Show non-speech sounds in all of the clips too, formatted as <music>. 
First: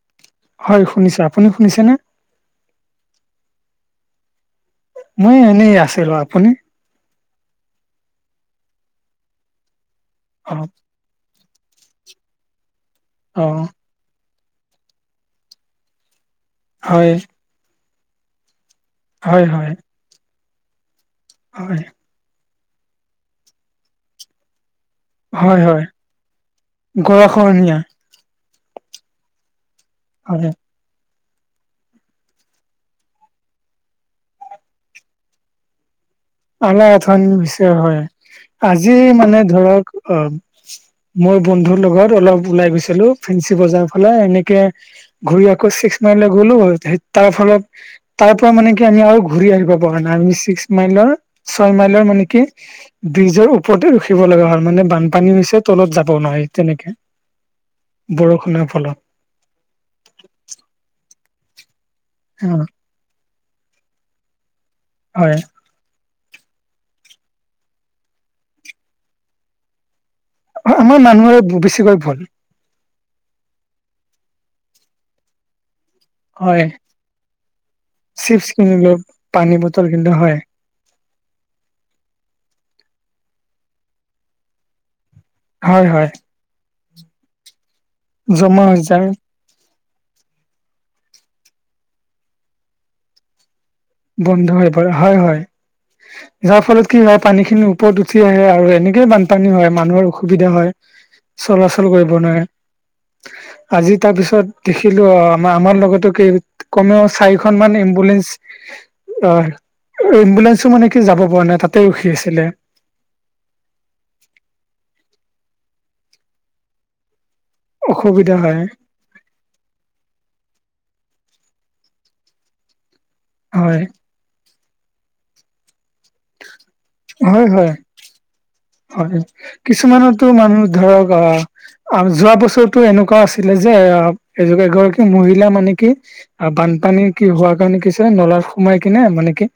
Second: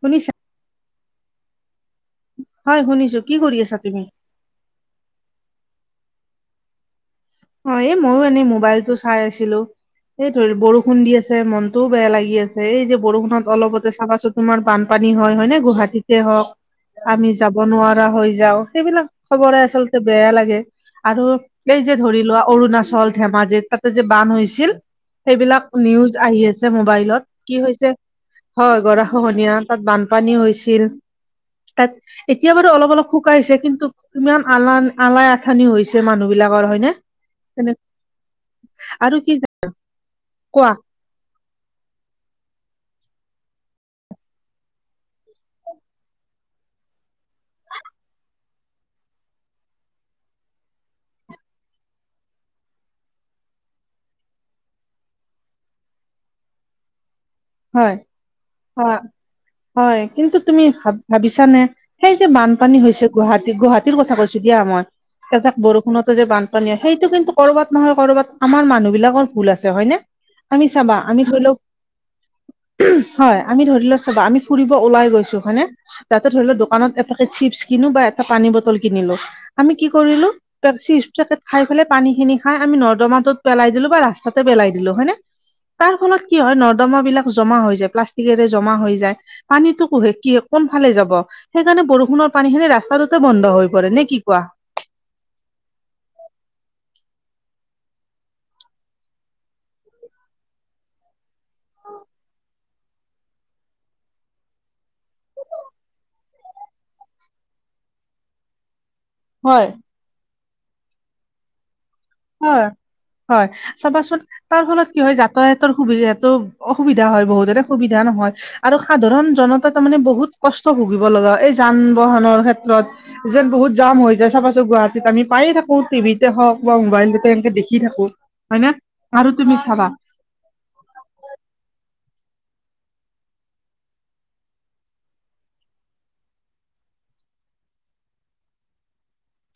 শুনিছা? হয় শুনিছো, আপুনি শুনিছেনে? হয় শুনিছো, কি কৰি আছা তুমি? মই এনেই আছিলো, আপুনি? অ এই ময়ো এনেই মোবাইলতটো চাই আছিলো সেই অ বৰষুণ দি আছে মনতটোও বেয়া লাগি আছে। এই যে বৰষুণত অ অলপতে চাবাচো তোমাৰ বানপানী হয় নে গুৱাহাটীতে হওক হয় আমি, যাব নোৱাৰা হৈ যাও সেইবিলাক হয় খবৰে হয় আচলতে বেয়া লাগে আৰু এই হয় যে, ধৰি লোৱা অৰুণাচল ধেমাজিত তাতে যে বান হৈছিল। হয় সেইবিলাক হয় নিউজ আহি আছে মোবাইলত কি গৰাখহনীয়া হৈছে হয় গৰা খহনীয়া তাত বান, পানী হয় হৈছিল তাত, এতিয়া বাৰু অলপ অলপ শুকাইছে কিন্তু ইমান আলা আলাই আথানি হৈছে মানুহ বিলাকৰ হয় নে। হয় অৱশ্যে হয় আজি আৰু কি মানে ধৰক অ, কোৱা মই বন্ধুৰ লগত অলপ ওলাই গৈছিলো ফেঞ্চি বজাৰ ফালে এনেকে, ঘূৰি আকৌ ছিক্স মাইলকলে গলো তাৰ ফলত, তাৰ পৰা মানে কি আমি আৰু ঘূৰি আহিব পৰা নাই আমি ছিক্স মাইলৰ ছয় মাইলৰ মানে কি, ব্ৰিজৰ ওপৰতে ৰখিব লগা হয়, মানে বানপানী হৈছে তলত যাব নোৱাৰি তেনেকে, হয় বৰষুণৰ ফলত হয় হয় কিন্তু তুমি ভা ভাবিছানে, সেই যে অ বানপানী হৈছে গুৱাহাটী গুৱাহাটীৰ কথা কৈছো দিয়া মই হয় এজাক বৰষুণত, যে বানপানী হয় সেইটো কিন্তু কৰ'বাত নহয় কৰ'বাত আমাৰ মানুহ বিলাকৰ ভুল আছে হয় নে, আমি চাবা আমাৰ আমি মানুহৰে ধৰি লওক, বেছিকৈ ভুল, হয় আমি ধৰি লৈ চাবা আমি ফুৰিব ওলাই গৈছো হয়নে, যাতে ধৰি লও হয় দোকানত এটা পাকেট চিপছ কিনো বা এটা পানী চিপছ বটল কিনিলো পানী আমি বটল কি কিনিলো কৰিলো, হয় চিপ পেকেট খাইপেলে পানী খিনি খাই আমি নৰ্দমাটোত পেলাই দিলো বা ৰাস্তাতে পেলাই দিলো হয় নে, তাৰ ফলত কি হয় নৰ্দমা বিলাক জমা হৈ যায় প্লাষ্টিকেৰে জমা হৈ যায়। পানীটো কুহে কি কোন ফালে যাব সেইকাৰণে বৰষুণৰ পানী খিনি ৰাস্তাটোতে বন্ধ হৈ পৰে নেকি, বন্ধ হৈ পৰে হয় হয়। <inaudible> যাৰ ফলত কি হয় পানী খিনি ওপৰত উঠি আহে আৰু এনেকেইে বানপানী হয় মানুহৰ অসুবিধা হয়। চলাচল কৰিব নোৱাৰে আজি তাৰ পিছত, দেখিলো অ আম আমাৰ লগতো কমেও চাৰিখন মান এম্বুলেন্ঞ্চ, অ হয়। এম্বুলেন্ঞ্চো মানে কি যাব পৰা নাই তাতে ৰখি আছে। হয়। হয় চাবাচোন তাৰ ফলত কি হয় যাতায়াতৰ সুবিধাতো অসুবিধা হয় বহুতৰে, সুবিধা নহয় অসুবিধা হয় আৰু, সাধাৰণ জনতা তাৰ মানে বহুত কষ্ট ভুগিব লগা এই যান বাহনৰ ক্ষেত্ৰত, যেন বহুত হয় জাম হৈ যায় চাবাছোন গুৱাহাটীত আমি পায়েই থাকো টিভিতে হওঁক বা মোবাইলটো হয় এনেকে হয় দেখি থাকোঁ। হয় কিছুমানতো মানুহ ধৰক আহ আ যোৱা বছৰো এনেকুৱা আছিলে যে এ এগৰাকী মহিলা মানে কি আহ বানপানী কি হোৱাৰ কাৰণে কিছে নলাত সোমাই কিনে মানে কি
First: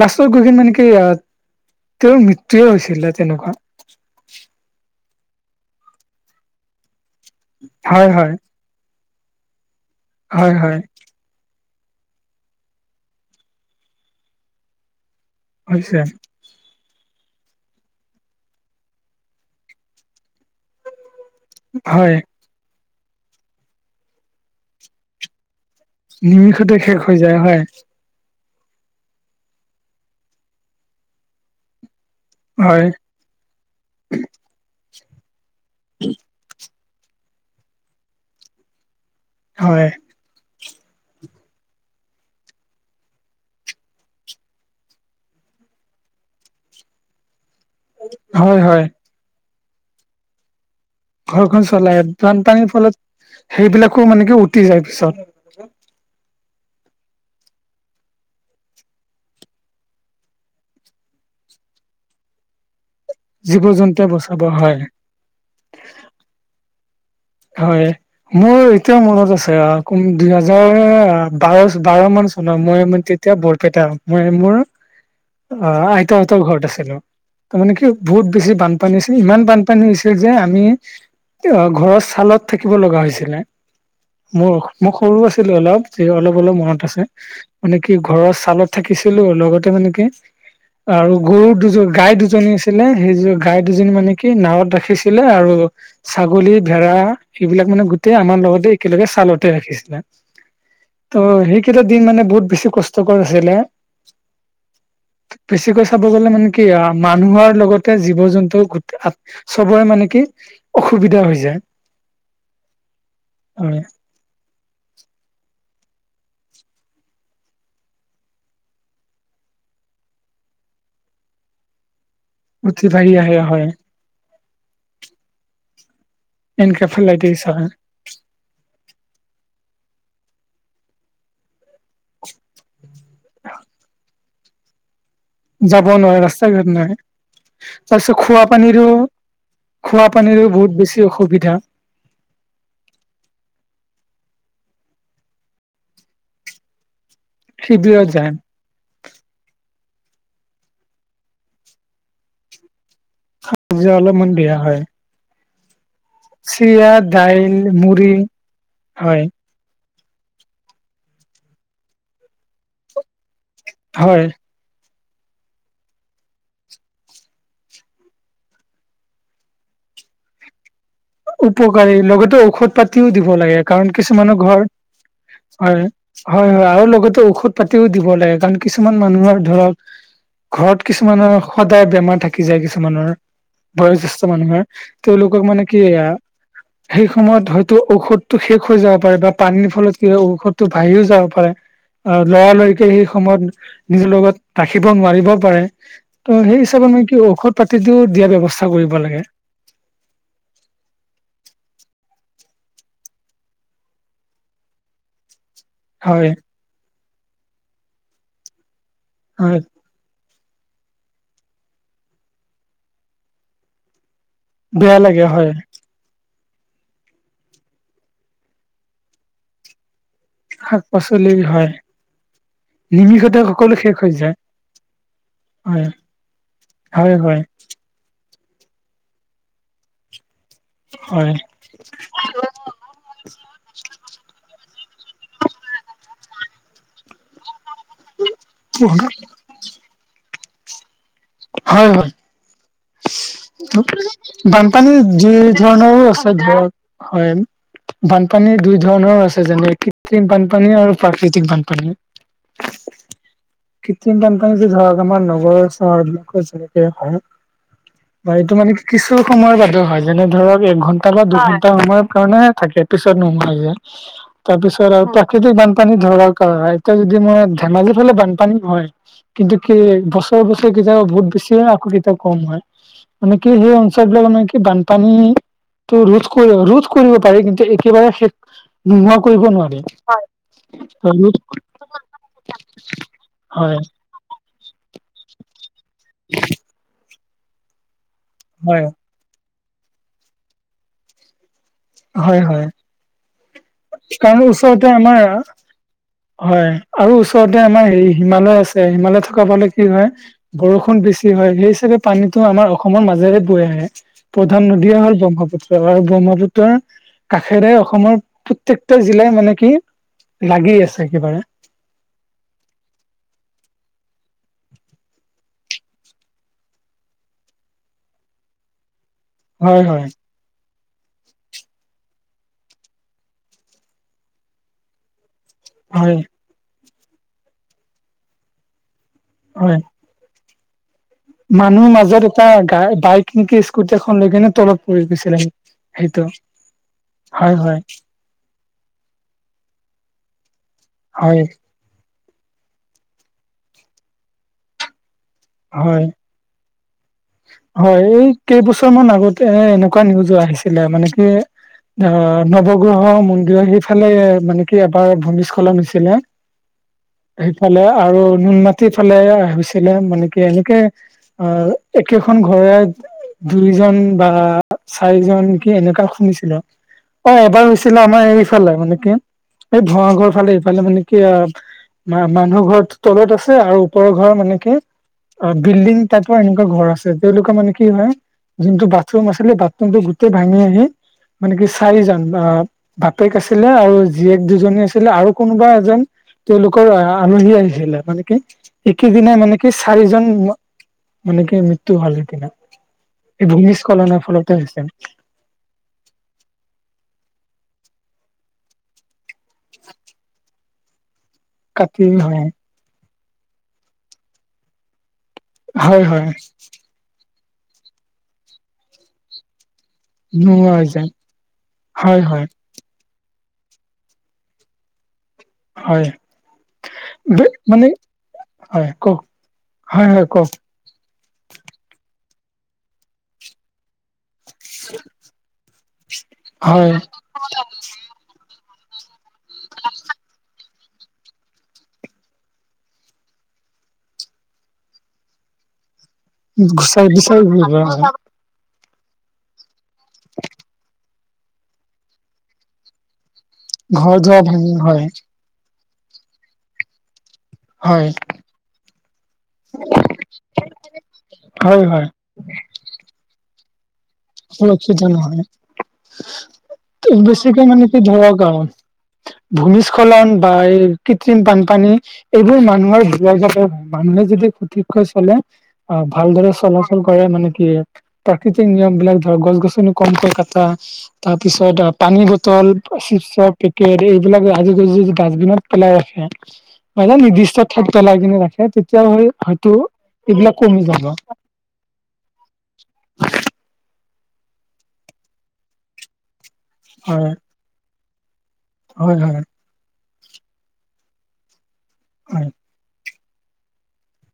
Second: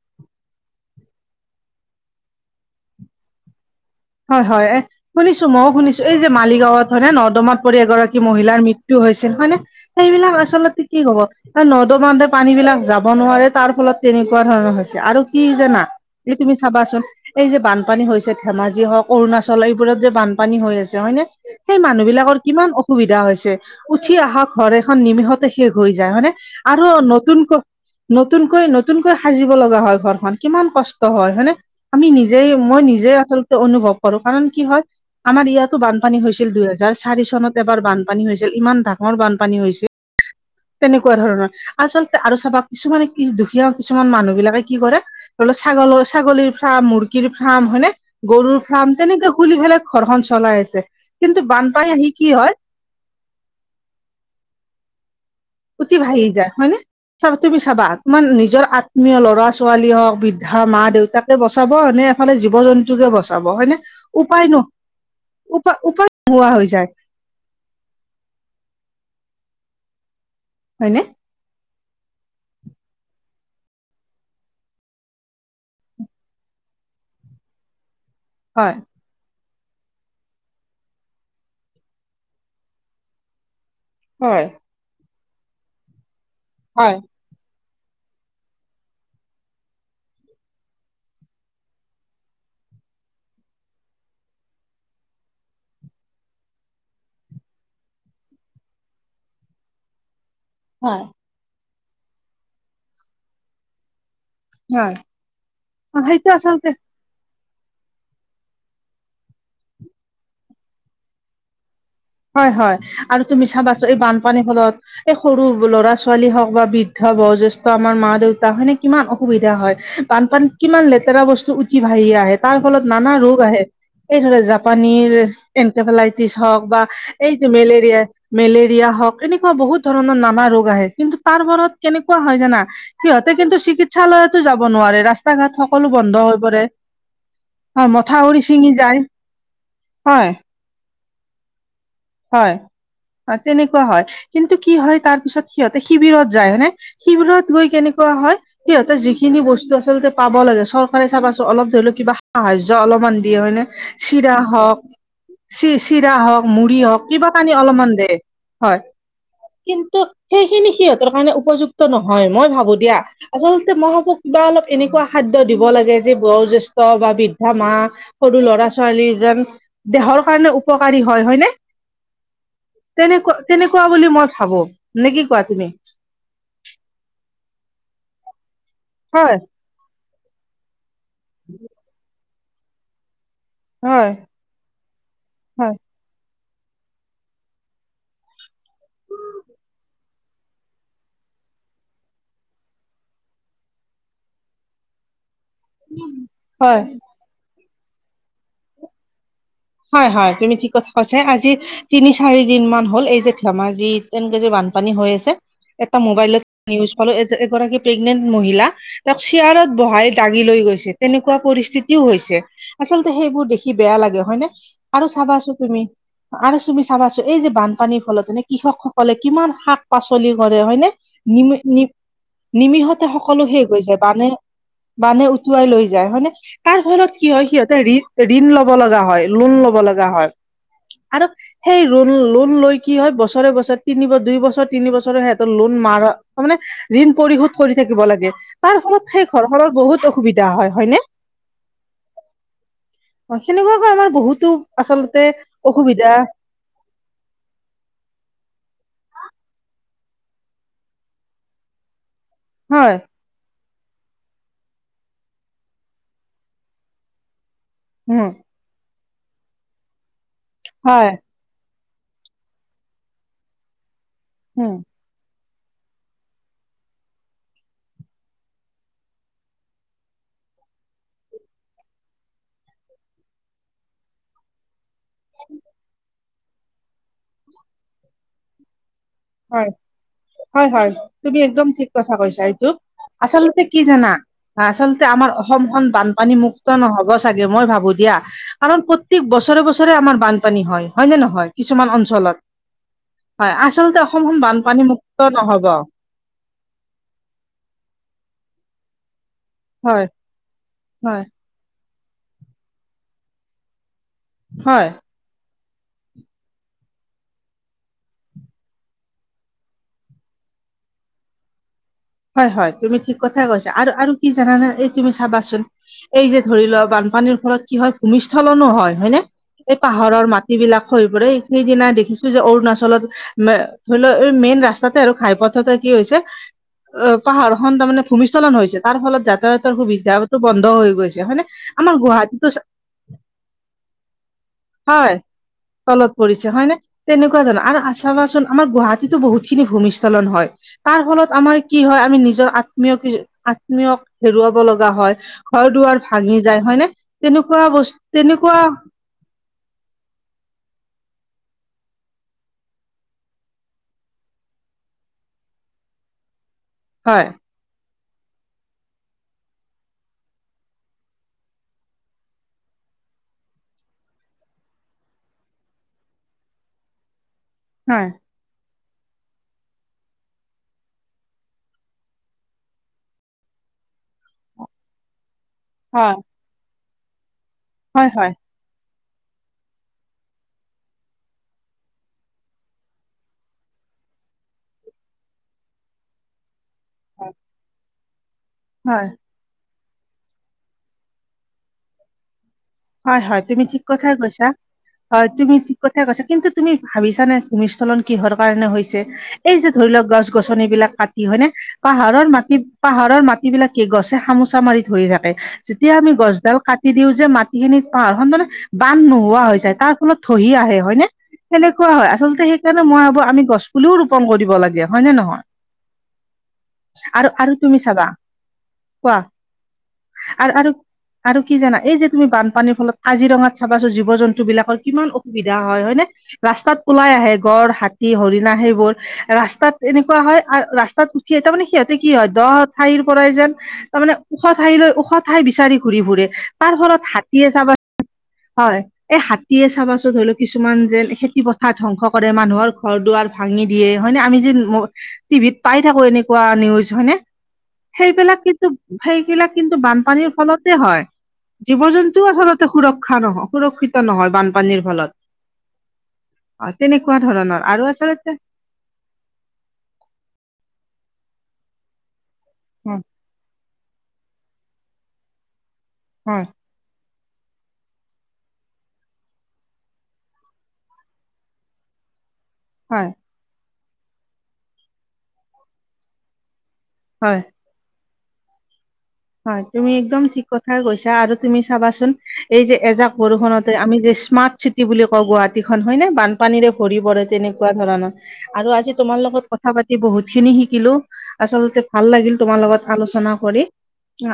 লাষ্টত গৈ কি মানে কি তেওঁৰ মৃত্যুয়ে হৈছিলে তেনেকুৱা হয়, হয় এ শুনিছোঁ মইয়ো শুনিছোঁ এই যে মালিগাঁৱত হয়নে ন। দমত পৰি হয় এগৰাকী হয় মহিলাৰ মৃত্যু হৈছিল হয়নে সেইবিলাক হয় হয় আচলতে কি হ'ব নৰ্দমাত বান্ধে পানী বিলাক যাব নোৱাৰে তাৰ ফলত তেনেকুৱা ধৰণৰ হৈছে আৰু কি জানা হৈছে এই তুমি চাবাচোন এই যে বানপানী হৈছে ধেমাজী যি হওক অৰুণাচল এইবোৰত যে বানপানী হৈ আছে হয়নে সেই মানুহ হয় বিলাকৰ কিমান অসুবিধা হৈছে উঠি অহা ঘৰ এখন নিমিষত শেষ হৈ যায় হয়নে নিমিষতে আৰু শেষ হৈ যায় নতুনকৈ হয় নতুনকৈ নতুনকৈ সাজিব লগা হয় ঘৰখন কিমান কষ্ট হয় হয়নে। আমি নিজে মই হয় নিজে আচলতে অনুভৱ কৰো কাৰণ কি হয় আমাৰ ইয়াতো বানপানী হৈছিল দুই হজাৰ দুইহাজাৰ চাৰি চনত এবাৰ বানপানী হৈছিল ইমান ডাঙৰ বানপানী হয় হৈছিল। তেনেকুৱা ধৰণৰ আচলতে আৰু চাবা কিছুমানে কি দুখীয়া কিছুমান মানুহ বিলাকে কি কৰে ধৰি লও ছাগল ছাগলীৰ ফাৰ্ম মুৰ্গীৰ ফাৰ্ম হয়নে গৰুৰ হয় হয় ফাৰ্ম তেনেকে খুলি পেলাই ঘৰখন চলাই আছে কিন্তু ঘৰখন বানপানী চলাই আহি কি হয় বানপানীৰ ফলত সেইবিলাকো মানে কি উটি যায় পিছত। উটি ভাহি যায় হয়নে। চাবা তুমি চাবা তোমাৰ নিজৰ আত্মীয় ল'ৰা ছোৱালী হওক বৃদ্ধা মা দেউতাক বচাব নে এফালে জীৱ জন্তুকে বচাব জীৱ হয়নে জন্তুৱে বচাব উপায় ন হয় উপায় উপায় নোহোৱা হৈ যায়। হয় মোৰ এতিয়াও মনত আছে ক দুই হাজাৰ হয়নে আঠ বাৰ, বাৰ মান চনৰ মই মানে তেতিয়া বৰপেটা মই মোৰ। অ', আইতা আইতাহঁতৰ ঘৰত আছিলোঁ তাৰ মানে কিয় বহুত বেছি হয় বানপানী হৈছিল ইমান বানপানী হৈছিল যে আমি অ', ঘৰত ছালত থাকিব লগা হৈছিলে হয় মোৰ মোক সৰু আছিলোঁ অলপ যে অলপ, অলপ মনত হয় আছে মানে কি ঘৰৰ ছালত থাকিছিলো লগতে মানে কি আৰু গৰুৰ দুযোৰ গাই দুজনী আছিলে সেইযোৰ গাই দুজনী মানে কি নাৱত ৰাখিছিলে আৰু ছাগলী ভেড়া এইবিলাক মানে গোটেই আমাৰ লগতে একেলগে ছালতে ৰাখিছিলে। হয়। অ', সেইকেইটা দিন মানে বহুত বেছি কষ্টকৰ আছিলে। হয় বেছিকৈ চাব গ'লে সেইটো মানে কি আচলতে আৰু মানুহৰ লগতে জীৱ জন্তু চবৰে মানে কি অসুবিধা হৈ যায়। হয়, হয় আৰু তুমি হয় চাবাচোন এই বানপানীৰ ফলত এই সৰু ল'ৰা ছোৱালী হওক বা বৃদ্ধ বয়োজ্যেষ্ঠ আমাৰ মা দেউতা হয়নে কিমান অসুবিধা হয়। বানপানীত কিমান লেতেৰা বস্তু উঠি ভাহি আহে তাৰ উঠি ফলত বাঢ়ি নানা ৰোগ আহে। হয় এই ধৰা জাপানীৰ এনকেফেলাইটিছ হওক বা এই এনকেফেলাইটিছ যে হয় মেলেৰিয়া মেলেৰিয়া হওঁক এনেকুৱা বহুত ধৰণৰ নানা ৰোগ আহে কিন্তু তাৰ বৰত কেনেকুৱা হয় জানা সিহঁতে কিন্তু চিকিৎসালয়তো যাব নোৱাৰে ৰাস্তা ঘাট সকলো যাব বন্ধ নোৱাৰে হৈ ৰাস্তা পৰে ঘাট নহয় হয় তাৰপিছত মথাউৰি ছিঙি খোৱাপানীৰো যায় হয় খোৱাপানীৰ বহুত বেছি অসুবিধা হয়। তেনেকুৱা হয় কিন্তু কি হয় তাৰ পিছত সিহঁতে শিবিৰত যায় হয়নে শিবিৰত গৈ শিবিৰত কেনেকুৱা যায় হয় সিহঁতে যিখিনি বস্তু আচলতে পাব লাগে চৰকাৰে চাবাচোন অলপ ধৰি লওক কিবা সাহায্য অলপমান দিয়ে হয় ন শিবিৰত অলপমান চিৰা বেয়া হওক হয় চি চিৰা হওক মুড়ি চিৰা হওক কিবা কানি দাইল অলপমান দেই মুড়ি হয় কিন্তু সেইখিনি সিহঁতৰ কাৰণে উপযুক্ত নহয় মই ভাবো দিয়া আচলতে মই ভাৱো হয় কিবা অলপ এনেকুৱা খাদ্য দিব লাগে যে বয়োজ্যেষ্ঠ বা বৃদ্ধা মা সৰু ল'ৰা ছোৱালী যেন দেহৰ কাৰণে উপকাৰী হয় হয়নে উপকাৰী লগতে ঔষধ পাতিও দিব তেনেকুৱা লাগে তেনেকুৱা কাৰণ বুলি মই কিছুমানৰ ভাবো ঘৰত নে কি কোৱা তুমি? হয় হয় হয় আৰু লগতে ঔষধ পাতিও দিব লাগে কাৰণ কিছুমান হয় মানুহৰ ধৰক ঘৰত কিছুমানৰ সদায় বেমাৰ থাকি যায় কিছুমানৰ হয় বয়োজেষ্ঠ মানুহৰ তেওঁলোকক মানে হয় কি এয়া সেই সময়ত হয়তো ঔষধটো শেষ হৈ যাব পাৰে বা পানীৰ ফলত কি হয় ঔষধটো বাঢ়িও যাব পাৰে অ লৰা লৰিকে সেই সময়ত নিজৰ লগত ৰাখিব নোৱাৰিব পাৰে ত' সেই হয় হিচাপে মই কি ঔষধ পাতি দিও দিয়া ব্যৱস্থা কৰিব লাগে হয় হয় তুমি ঠিক কথা কৈছা আজি তিনি চাৰি দিন মান হ'ল এই যে ধেমাজি তেনেকে যে বানপানী হৈ আছে। এটা হয় মোবাইলত ইউজ কৰো এগৰাকী প্ৰেগনেন্ট মহিলা তেওঁক হয় শ্বেয়াৰত বহাই দাঙি লৈ গৈছে তেনেকুৱা পৰিস্থিতিও হৈছে আচলতে সেইবোৰ দেখি বেয়া লাগে হয় ন বেয়া আৰু লাগে চাবা হয় আছো তুমি আৰু তুমি চাবা চোন এই যে বানপানীৰ ফলতনে কৃষক সকলে কিমান শাক পাচলি কৰে শাক হয়নে পাচলি হয় নিমি নিমিষতে সকলো শেষ হৈ যায় মানে বানে উটুৱাই লৈ হয় যায় হয়নে তাৰ ফলত কি হয় সিহঁত ঋণ ল'ব লগা হয় লোন ল'ব লগা হয় আৰু হয় সেই লোণ লোন লৈ কি হয় বছৰে বছৰে তিনি বা দুই বছৰ তিনি বছৰে সিহঁত লোন মাৰ তাৰমানে ঋণ পৰিশোধ কৰি থাকিব লাগে তাৰ হয় ফলত সেই ঘৰখনৰ বহুত অসুবিধা হয় হয়নে হয় হয় সেনেকুৱা আকৌ আমাৰ বহুতো বানপানী আচলতে যি ধৰণৰো অসুবিধা আছে ধৰক হয় বানপানী দুই ধৰণৰ আছে যেনে কৃত্ৰিম বানপানী আৰু প্ৰাকৃতিক বানপানী হয় কৃত্ৰিম বানপানী যে ধৰক আমাৰ নগৰ চহৰ বিলাকৰ যেনেকে হয় উম বা এইটো মানে কিছু সময়ৰ বাদে হয় যেনে ধৰক হয় একঘণ্টা বা দুঘন্টা সময়ৰ কাৰণে থাকে পিছত নোসোমাই যে তাৰ উম পিছত আৰু তাক প্ৰাকৃতিক বানপানী ধৰাৰ কাৰণ হয় এতিয়া যদি মই ধেমাজি ফালে বানপানী হয় কিন্তু কি বছৰে বছৰে কেতিয়াবা বহুত বেছি হয় আকৌ কেতিয়াবা কম হয় মানে কি সেই অঞ্চলবিলাক মানে কি বানপানীটো ৰোধ ৰোধ কৰিব পাৰি, কিন্তু একেবাৰে শেষ নোহোৱা কৰিব হয়, নোৱাৰি। হয়, হয়! ৰোধ তুমি একদম ঠিক কথা কৈছা এইটো আচলতে হয় কি জানা আচলতে আমাৰ অসমখন বানপানীমুক্ত নহ'ব চাগে মই ভাবোঁ দিয়া, কাৰণ হয় প্ৰ ত্যেক, বছৰে, বছৰে আমাৰ বানপানী হয়! হয়নে নহয় কিছুমান অঞ্চলত হয় হয় হয় আচলতে অসমখন কাৰণ বানপানী ওচৰতে আমাৰ মুুক্ত নহ'ব! হয় আৰু ওচৰতে আমাৰ হেৰি হিমালয় আছে! হিমালয় থকা ফালে কি হয় বৰষুণ বেছি হয় সেই হিচাপে পানীটো আমাৰ অসমৰ মাজেৰে বৈ আহে, প্ৰধান হয় নদীয়ে হল ব্ৰহ্মপুত্ৰ আৰু ব্ৰহ্মপুত্ৰৰ কাষেৰেই অসমৰ, প্ৰত্যকটো জিলাই মানে কি লাগি আছে একেবাৰে, হয় হয় তুমি ঠিক কথাই কৈছা আৰু আৰু কি জানানে এই তুমি চাবাচোন এই যে ধৰি লোৱা বানপানীৰ ফলত কি হয় ভূমস্থলনো হয় হয়নে এই হয় হয় পাহাৰৰ মা যিবিলাক খহি পৰে সেইদিনা দেখিছো যে অৰুণাচলত ধৰি লও এই মেইন ৰাস্তাতে আৰু ঘাইপথতে কি হয় হৈছে অ পাহাৰ খন তাৰমানে ভূমিস্থলন হৈছে তাৰ ফলত হয় যাতায়াতৰ সুবিধা বন্ধ হৈ গৈছে হয় নে মানুহৰ মাজত এটা গা বাইক নেকি স্কুটি এখন লৈ কিনে তলত পৰি হয় গৈছিলে সি তলত পৰিছে হয় নে তেনেকুৱা ধৰণৰ আৰু আ চাবাচোন আমাৰ গুৱাহাটীতো বহুত খিনি ভূমিস্থখলন হয় তাৰ ফলত হয় আমাৰ কি হয় আমি নিজৰ আত্মীয়ক আত্মীয়ক হেৰুৱাব লগা হয় ঘৰ দুৱাৰ হয় ভাঙি যায় হয়নে তেনেকুৱা বস্তু হয়! এই তেনেকুৱা কেইবছৰমান আগতে এনেকুৱা নিউজো আহিছিলে, মানে কি অ', নৱগ্ৰহ মন্দিৰৰ সেইফালে মানে কি এবাৰ ভূমিস্খলন হৈছিলে! হয়! সেইফালে আৰু নুনমাটিত ফালে হৈছিলে, মানে কি এনেকে অ' একেখন ঘৰৰে দুইজন বা চাৰিজনকে এনেকা শুনিছিলোঁ! অ' এবাৰ ছিলে হয় আমাৰ এইফালে মানে কি এই ভাড়াঘৰ ফালে এইফালে মানে কি আ মা মানুহ ঘৰত তলত আছে আৰু ওপৰৰ ঘৰ মানে কি, অঁ, বিল্ডিং হয় তাতো এনেকুৱা ঘৰ আছে তেওঁলোকৰ মানে কি হয়! যোনটো বাথৰুম আছিলে বাথৰুমটো গোটেই ভাঙি আহি, মানে কি চাৰিজন আ বাপেক আছিলে আৰু জীয়েক দুজনী আছিলে আৰু কোনোবা এজন, তেওঁলোকৰ আলহী আহিছিলে মানে কি হয় একেইদিনাই মানে কি চাৰিজন, মানে কি মৃত্যু হল সেইদিনা হয় হয় এই তুমি ঠিক কথাই ভূমিস্খলনৰ কৈছা। ফলতে হৈছে হয় তুমি ঠিক কথাই কৈছা কিন্তু তুমি ভাবিছা নে ভূমিস্খলন কিহৰ কাৰণে হৈছে, এই যে ধৰি লওক গছ গছনিবিলাক কাটি হয়নে কাটি পাহাৰৰ হয় মাটি, পাহাৰৰ মাটি বিলাকে কি গছে খামোচা মাৰি ধৰি থাকে যেতিয়া হয় আমি হয় গছডাল কাটি দিও যে মাটি, সেইখিনি পাহাৰখন মানে বান নোহোৱা হৈ যায় তাত, অলপ থহি নোহোৱা আহে হৈ হয় নে যায় সেনেকুৱা হয় আচলতে হে, সেইকাৰণে মই ভাবোঁ আমি গছ পুলিও ৰোপণ কৰিব লাগে হয়নে নহয়? হয় আৰু আৰু তুমি মানে চাবা হয় কোৱা কওক হয় হয় কওক? আৰু আৰু আৰু কি জানা এই যে তুমি বানপানীৰ ফলত কাজিৰঙাত চাবাচো জীৱ -জন্তু, বস্তু বিলাকৰ কিমান অসুবিধা হয় হয়নে! ৰাস্তাত হয় ওলাই আহে গড় হাতী হৰিণা সেইবোৰ, ৰাস্তাত এনেকুৱা হয় ৰাস্তাত উঠি তাৰ মানে সিহঁতে কি হয় 'দ' ঠাইৰ পৰাই যেন, তাৰমানে ওখ ঠাই লৈ ওখ ঠাই বিচাৰি ঘূৰি ফুৰে, তাৰ গুচা ফলত হাতীয়ে চাবা হয়! এই হাতীয়ে চাবাচোন ধৰি লও কিছুমান যেন খেতি প সাৰ ধ্বংস কৰে মানুহৰ ঘৰ দুৱাৰ ভাঙি দিয়ে ঘৰ হয়নে! আমি দুৱাৰ যে, ভাঙি হয় টিভিত পাই থাকো এনেকুৱা নিউজ হয়নে? হয় সেইবিলাক কিন্তু সেইবিলাক কিন্তু বানপানীৰ ফলতে হয়! জীৱ হয় হয় জন্তুও আচলতে সুৰক্ষা নহয় সুৰক্ষিত নহয়! বানপানীৰ সুৰক্ষিত ফলত নহয় হয় তেনেকুৱা ধৰণৰ বেছিকে আৰু মানে কি আচলতে ধৰা কাৰণ, ভূমিস্খলন বা এই কৃত্ৰিম বানপানী এইবোৰ হয় মানুহৰ, ইয়াত যাতে মানুহে যদি সঠিক কৈ চলে অঁ হয় ভালদৰে চলে ভুল কৰে মানে কি? প্ৰাকৃতিক নিয়ম বিলাক ধৰক গছ-গছনি কমকৈ কটা। তাৰপিছত আ পানী বটল, হয় চিপচৰ পেক কেত এইবিলাক আজি যদি যি ডাষ্টবিনত পেলাই ৰাখে। মানে হয় নিৰ্দিষ্ট ঠাইত পেলাইকিনি ৰাখে। তেতিয়া হৈও হয়, তুমি একদম ঠিক কথাই কৈছা। আৰু তুমি চাবাচোন। এই যে এজাক বৰষুতে আমি যে স্মাৰ্ট চিটি বুলি কওঁ গুৱাহাটীখন হয়নে? বান পানীৰে ভৰি পৰে হয় তেনেকুৱা ধৰণৰ আৰু আজি হয় তোমাৰ হয় লগত ক থা পাতি বহুতখিনি শিকিলো। আচলতে ভাল লাগিল হয় তোমা লগত আলোচনা কৰি।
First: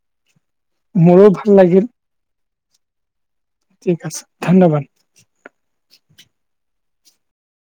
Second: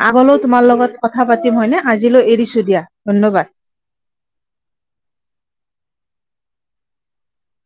আগলো তোমাৰ লগত মোৰো কথা ভাল পাতিম হয়নে? লাগিল আজিলৈ এৰিছো দিয়া। ধন্যবাদ। ঠিক আছে। ধন্যবাদ।